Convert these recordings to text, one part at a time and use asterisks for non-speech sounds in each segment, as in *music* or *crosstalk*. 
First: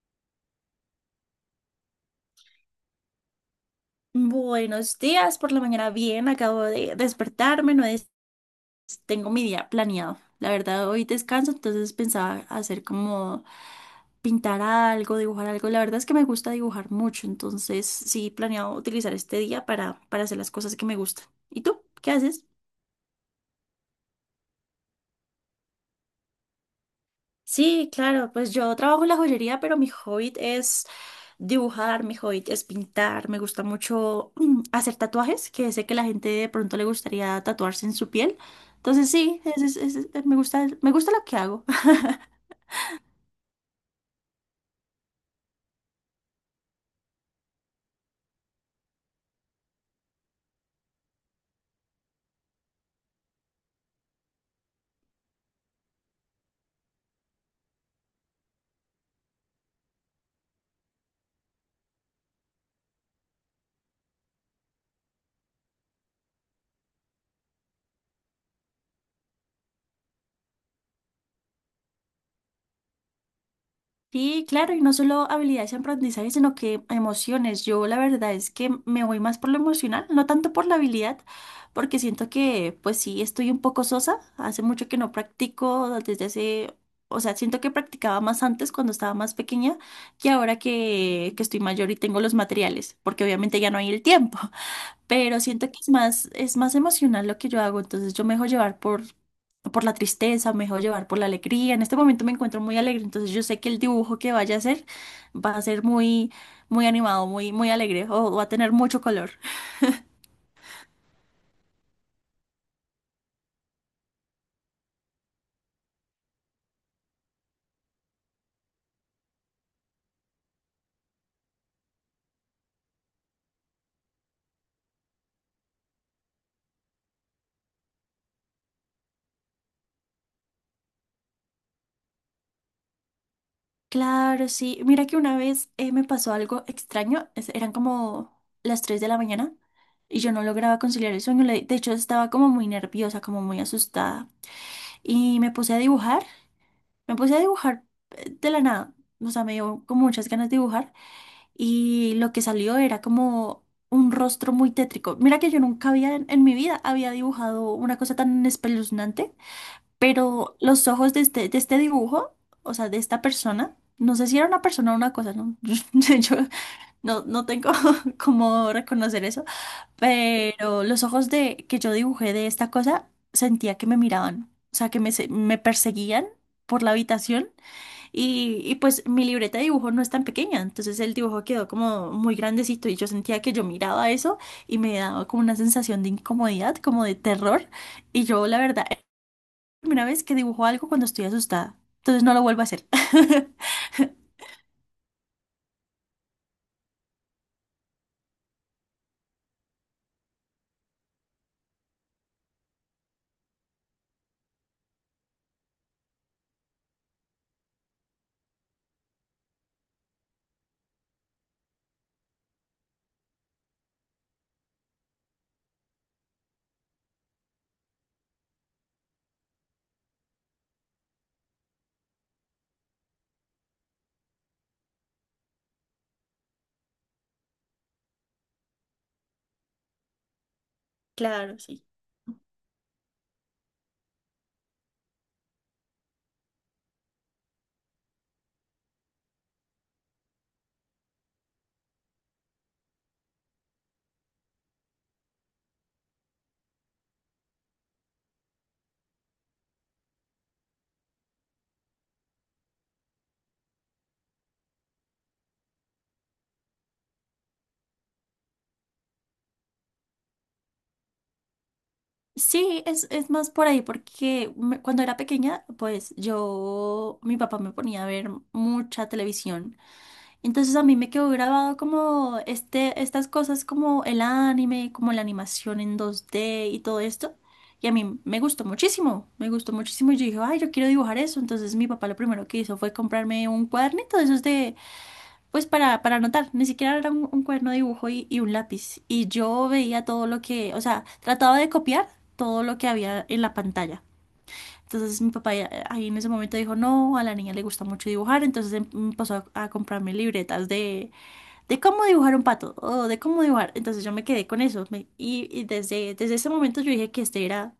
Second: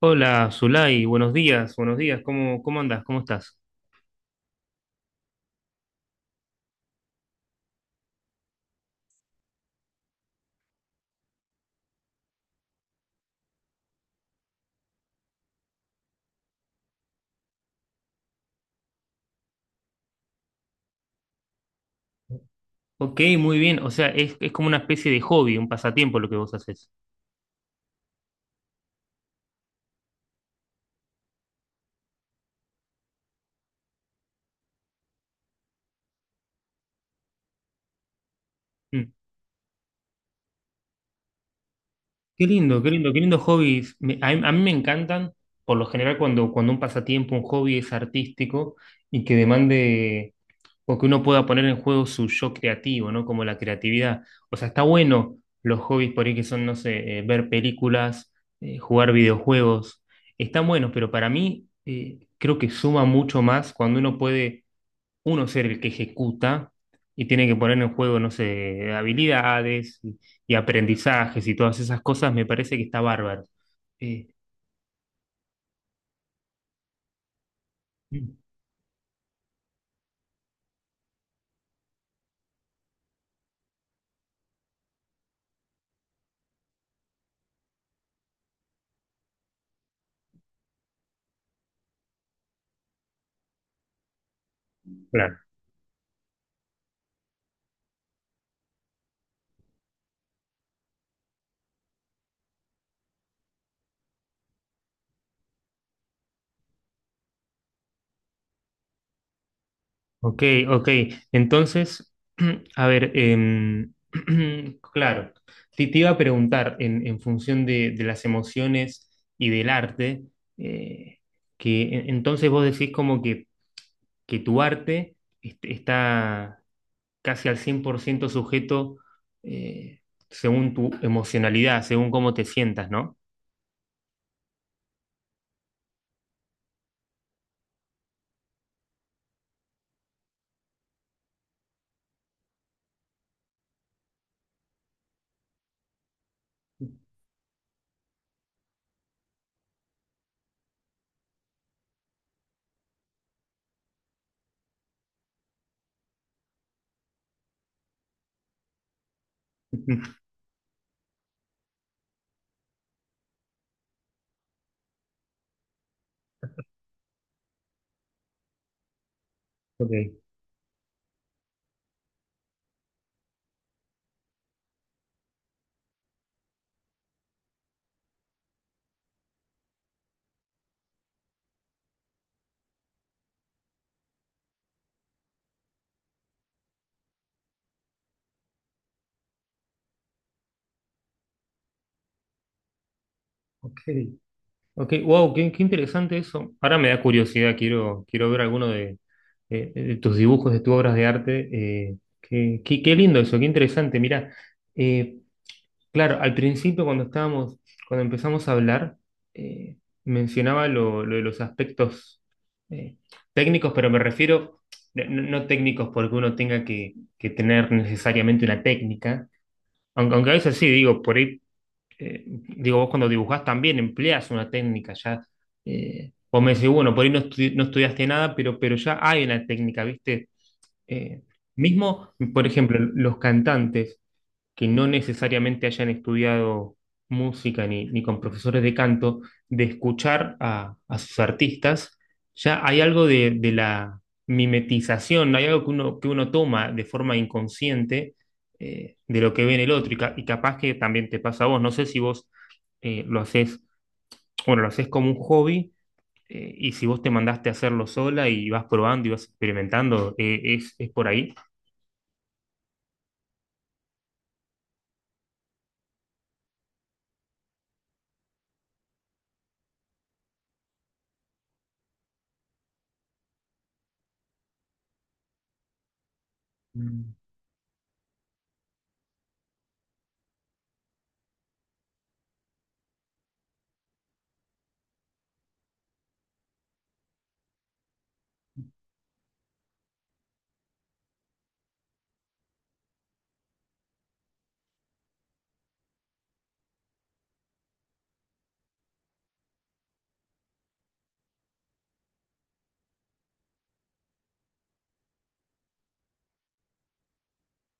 Hola, Zulay, buenos días, ¿cómo andás? ¿Cómo estás? Buenos días. Por la mañana bien, acabo de despertarme, no es, tengo mi día planeado. La verdad, hoy descanso, entonces pensaba hacer como pintar algo, dibujar algo. La verdad es que me gusta dibujar mucho, entonces sí planeado utilizar este día para hacer las cosas que me gustan. ¿Y tú? ¿Qué haces? Ok, muy bien, o sea, es como una especie de hobby, un pasatiempo lo que vos haces. Sí, claro, pues yo trabajo en la joyería, pero mi hobby es dibujar, mi hobby es pintar, me gusta mucho hacer tatuajes, que sé que la gente de pronto le gustaría tatuarse en su piel. Mm. Entonces sí, me gusta lo que hago. *laughs* Qué lindo, qué lindo, qué lindo hobbies. A mí me encantan, por lo general, cuando un pasatiempo, un hobby es artístico y que demande o que uno pueda poner en juego su yo creativo, ¿no? Como la creatividad. O sea, está bueno los hobbies por ahí que son, no sé, ver películas, jugar videojuegos. Están buenos, pero para mí creo que suma mucho más cuando uno puede, uno ser el que ejecuta y tiene que poner en juego, no sé, habilidades y aprendizajes y todas esas cosas, me parece que está bárbaro. Eh, Sí, claro, y no solo habilidades y aprendizaje, sino que emociones. Yo la verdad es que me voy más por lo emocional, no tanto por la habilidad, porque siento que, pues sí, estoy un poco sosa. Hace mucho que no practico, desde hace, o sea, siento que practicaba más antes cuando estaba más pequeña que ahora que estoy mayor y tengo los materiales, porque obviamente ya no hay el tiempo, claro. pero siento que es más emocional lo que yo hago, entonces yo me dejo llevar por la tristeza, me dejo llevar por la alegría. En este momento me encuentro muy alegre, entonces yo sé que el dibujo que vaya a hacer va a ser muy, muy animado, muy, muy alegre o va a tener mucho color. Ok, ok. Entonces, *clears throat* a ver, *clears throat* claro, te iba a preguntar en función de las emociones y del arte, eh, que entonces vos decís como que tu arte está casi al 100% sujeto eh, según tu emocionalidad, según cómo te sientas, ¿no? Claro, sí. Mira que una vez me pasó algo extraño, eran como las 3 de la mañana. Y yo no lograba conciliar el sueño, de hecho estaba como muy nerviosa, como muy asustada. Y me puse a dibujar. Me puse a dibujar de la nada, o sea, me dio como muchas ganas de dibujar, y lo que salió era como un rostro muy tétrico. Mira que yo nunca había en mi vida había dibujado una cosa tan espeluznante, *laughs* pero los ojos de de este dibujo, o sea, de esta persona, no sé si era una persona o una cosa, no, *laughs* yo no tengo *laughs* cómo reconocer eso, Ok, pero los ojos de que yo dibujé de esta cosa sentía que me miraban, o sea, que me, me perseguían por la habitación. Y pues mi libreta de dibujo no es tan pequeña, entonces el dibujo quedó como muy grandecito y yo sentía que yo miraba eso y me daba como una sensación de incomodidad, como de terror. Y yo, la verdad, es la primera vez que dibujo algo cuando estoy asustada, entonces no lo vuelvo a hacer. *laughs* ok. Ok, wow, qué, qué interesante eso. Ahora me da curiosidad, quiero, quiero ver alguno de, de tus dibujos, de tus obras de arte. Qué, qué lindo eso, qué interesante. Mira, eh, claro, al principio cuando estábamos, cuando empezamos a hablar, eh, mencionaba lo de los aspectos eh, técnicos, pero me refiero, no, no técnicos porque uno tenga que tener necesariamente una técnica, aunque, aunque a veces sí, digo, por ahí digo, vos cuando dibujás también empleás una técnica, ya, vos me decís, bueno, por ahí no, no estudiaste nada, pero ya hay una técnica, ¿viste? Eh, Claro, sí. mismo, por ejemplo, los cantantes que no necesariamente hayan estudiado música ni, ni con profesores de canto, de escuchar a sus artistas, ya hay algo de la mimetización, hay algo que uno toma de forma inconsciente de lo que ve en el otro, y, y capaz que también te pasa a vos, no sé si vos lo haces, bueno, lo haces como un hobby. Y si vos te mandaste a hacerlo sola y vas probando y vas experimentando, es por ahí. Sí, es más por ahí, porque cuando era pequeña, pues yo, mi papá me ponía a ver mucha televisión. Entonces a mí me quedó grabado como estas cosas como el anime, como la animación en 2D y todo Mm, esto. Y a mí me gustó muchísimo, me gustó muchísimo. Y yo dije, ay, yo quiero dibujar eso. Entonces mi papá lo primero que hizo fue comprarme un cuadernito de esos de, pues para anotar. Ni siquiera era un cuaderno de dibujo y un lápiz. Y yo veía todo lo que, o sea, trataba de copiar todo lo que había en la pantalla. Entonces mi papá ahí en ese momento dijo, no, a la niña le gusta mucho dibujar, entonces empezó a comprarme libretas de cómo dibujar un pato o de cómo dibujar. Entonces yo me quedé con eso. Y y desde ese momento yo dije que este era,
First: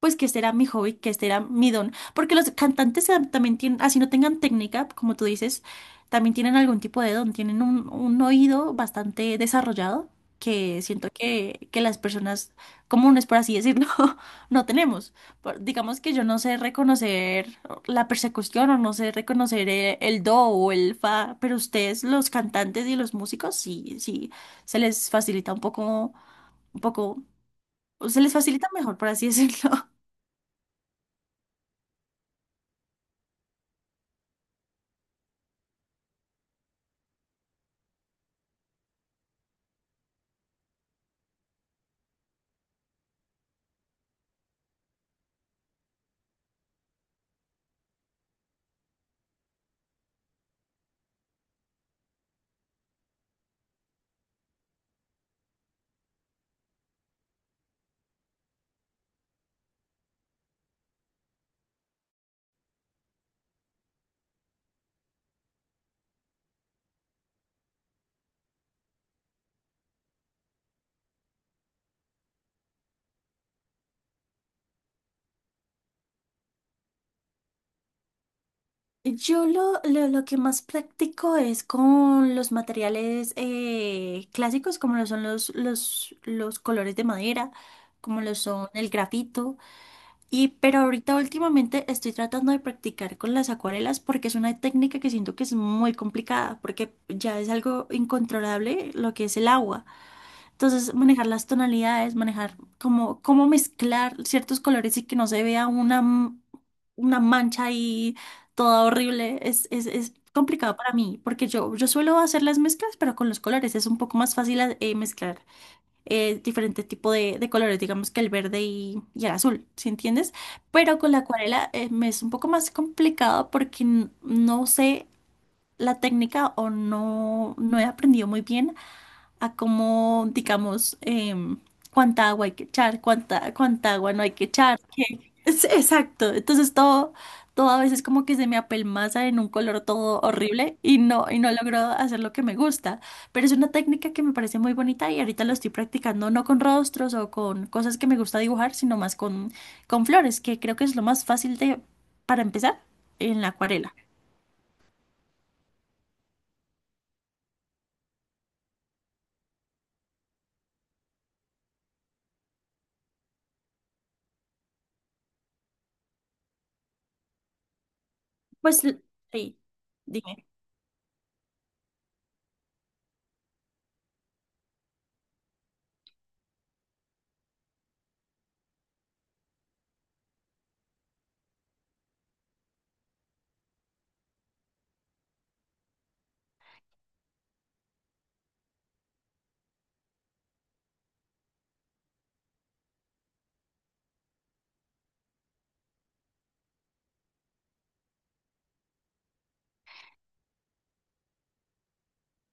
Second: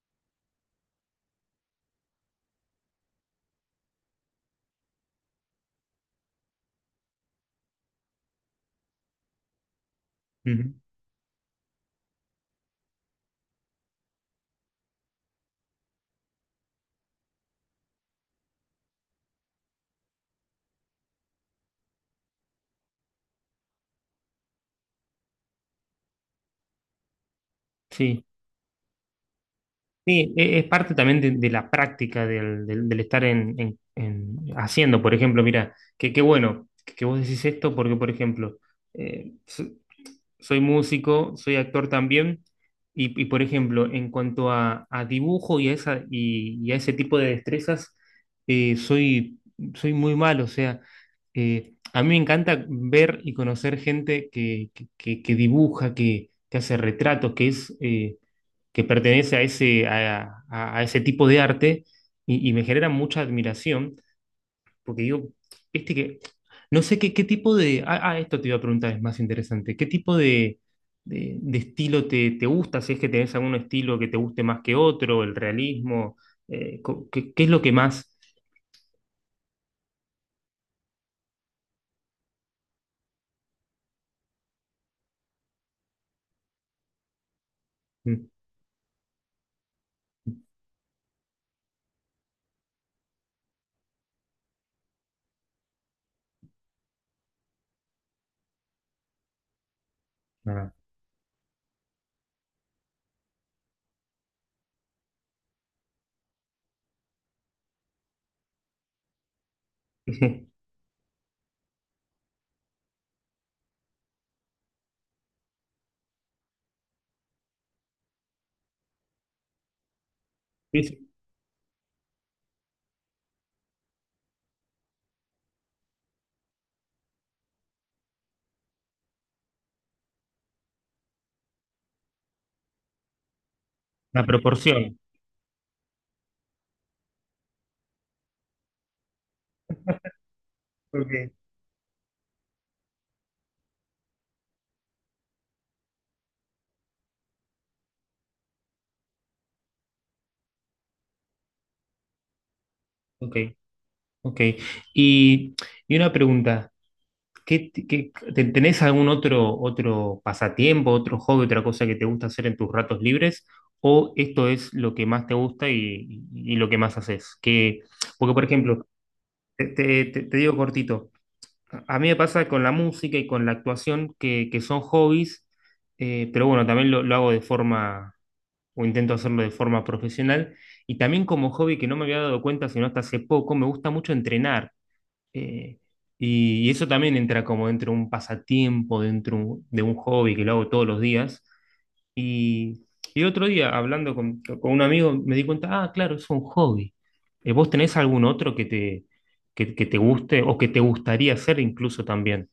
pues que este era mi hobby, que este era mi don. Porque los cantantes también tienen, así no tengan técnica, como tú dices, también tienen algún tipo de don, tienen un oído bastante desarrollado ujú. que siento que las personas comunes, por así decirlo, *laughs* no tenemos. Digamos que yo no sé reconocer la persecución o no sé reconocer el do o el fa, pero ustedes, los cantantes y los músicos, sí, sí, se les facilita un poco, se Sí. les facilita mejor, por así decirlo. *laughs* Sí, es parte también de la práctica del, del estar en, haciendo, por ejemplo, mira, que qué bueno que vos decís esto porque, por ejemplo, eh, so- soy músico, soy actor también, y, por ejemplo, en cuanto a dibujo y a, esa, y a ese tipo de destrezas, soy, soy muy malo, o sea, a mí me encanta ver y conocer gente que, que dibuja, que hace retratos, que es... que pertenece a ese, a, a ese tipo de arte y me genera mucha admiración, porque digo, viste que, no sé qué, qué tipo de, ah, ah, esto te iba a preguntar, es más interesante, ¿qué tipo de, de estilo te, te gusta? Si es que tenés algún estilo que te guste más que otro, el realismo, ¿qué, qué es lo que más... Yo lo que más practico es con los materiales clásicos, como lo son los colores de madera, como Mm, lo son el grafito. Y pero ahorita últimamente estoy tratando de practicar con las acuarelas porque es una técnica que siento que es muy complicada porque ya es algo incontrolable lo que es el agua. nada. Entonces manejar las tonalidades, manejar cómo, cómo mezclar ciertos colores y que no se vea una, una mancha ahí toda horrible es *laughs* complicado para mí porque yo suelo hacer las mezclas pero con los colores es un poco más fácil mezclar diferente tipo de colores, digamos que el verde y el azul, ¿sí entiendes? Es Pero con la acuarela me es un poco más complicado porque no sé la técnica o no, no he aprendido muy bien a cómo, digamos, cuánta agua hay que echar, cuánta, cuánta agua no La hay que echar. proporción. Exacto. Entonces todo, todo a veces como que se me apelmaza en un color todo horrible Ok, y no logro hacer lo que me gusta. Pero es una técnica que me parece muy bonita y ahorita lo estoy practicando no con rostros o con cosas que me gusta dibujar, sino más con flores, que creo que es lo más fácil de, para empezar ok. en la acuarela. Ok. Y, y una pregunta. ¿Qué, tenés algún otro, otro pasatiempo, otro hobby, otra cosa que te gusta hacer en tus ratos libres? ¿O esto es lo que más te gusta y lo que más haces? Que, porque, por Pues ejemplo, l- sí, te, te dime. digo cortito, a mí me pasa con la música y con la actuación que son hobbies, pero bueno, también lo hago de forma, o intento hacerlo de forma profesional. Y también como hobby que no me había dado cuenta sino hasta hace poco, me gusta mucho entrenar. Eh, y eso también entra como dentro de un pasatiempo, dentro de un hobby que lo hago todos los días. Y, y otro día, hablando con un amigo, me di cuenta, ah, claro, es un hobby. ¿Vos tenés algún otro que te guste o que te gustaría hacer incluso también?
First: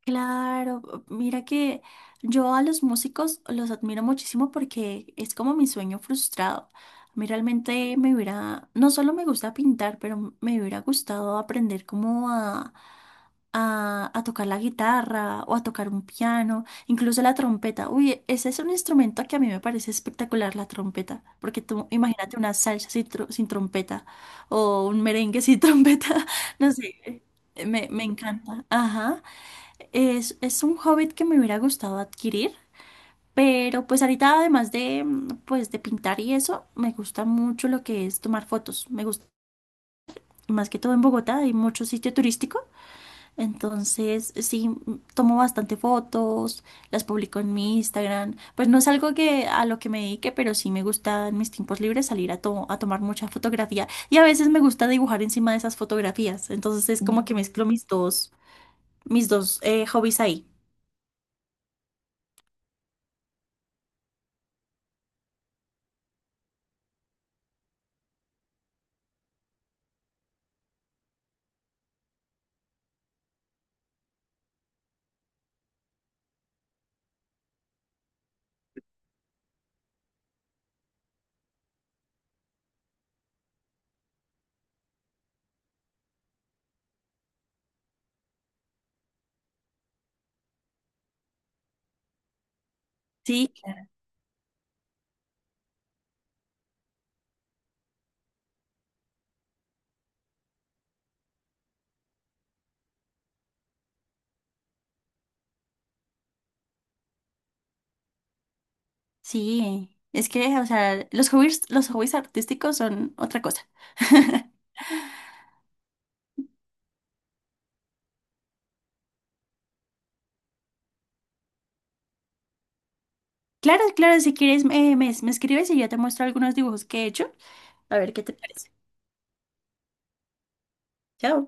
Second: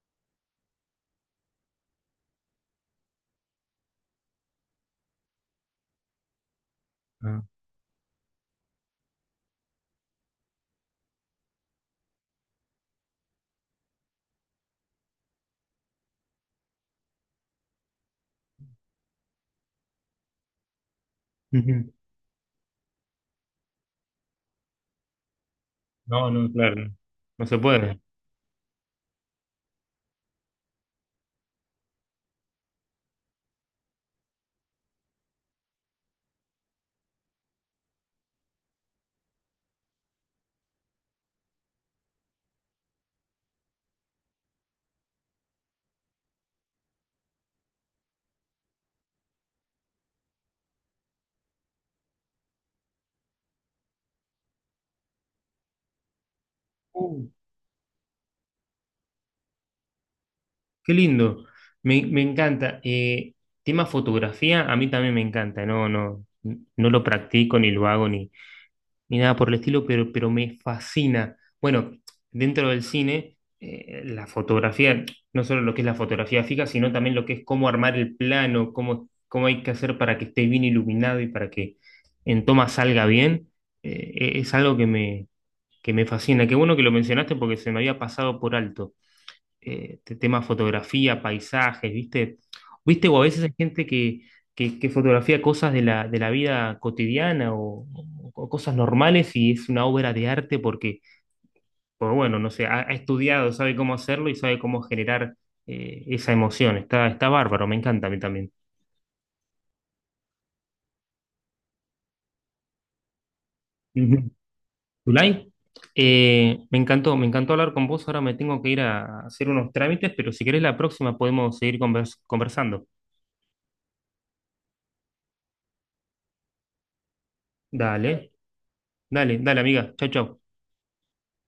Claro, mira que yo a los músicos los admiro muchísimo porque es como mi sueño frustrado. A mí Ah. realmente me hubiera, no solo me gusta pintar, pero me hubiera gustado aprender como a, a tocar la guitarra o a tocar un piano, incluso la trompeta. Uy, ese es un instrumento que a mí me parece espectacular, la trompeta, porque tú Ujú. imagínate una salsa sin, sin trompeta o un merengue sin *laughs* trompeta, No, no, no claro. sé, No se me, puede. me encanta. Ajá. Es un hobbit que me hubiera gustado adquirir, pero pues ahorita además de pues de pintar y eso, me gusta mucho lo que es tomar fotos. Me gusta, más que todo en Bogotá hay mucho sitio turístico, entonces sí tomo bastante fotos, las publico en mi Instagram. Pues no es algo que a lo que me dedique, pero sí me gusta en mis tiempos libres salir a, a tomar mucha fotografía y a veces me gusta dibujar encima de esas fotografías. Entonces es como Uh, que mezclo mis dos hobbies ahí. qué lindo. Me encanta. Tema fotografía, a mí también me encanta. No, no, no lo practico ni lo hago ni nada por el estilo, pero me fascina. Bueno, dentro del cine, la fotografía, no solo lo que es la fotografía fija, sino también lo que es cómo armar el plano, cómo, cómo hay que hacer para que esté bien iluminado y para que en toma salga bien, e, es algo que me fascina. Qué bueno que lo mencionaste porque se me había pasado por alto tema fotografía, paisajes, ¿viste? ¿Viste? O a veces Sí, hay gente que fotografía cosas de la vida cotidiana o, cosas normales y es una obra de arte porque, pues bueno, no sé, ha, ha estudiado, sabe cómo hacerlo y sabe cómo generar esa emoción. Está, está bárbaro, me encanta a mí también. sí, es que, o sea, los hobbies artísticos son otra cosa. Ujú. *laughs* Zulay, me encantó hablar con vos. Ahora me tengo que ir a hacer unos trámites, pero si querés la próxima podemos seguir conversando. Claro, claro, si quieres, me, me escribes y yo te muestro algunos dibujos que he hecho. A ver qué Dale, te parece. dale, dale, amiga. Chau, chau. Chao.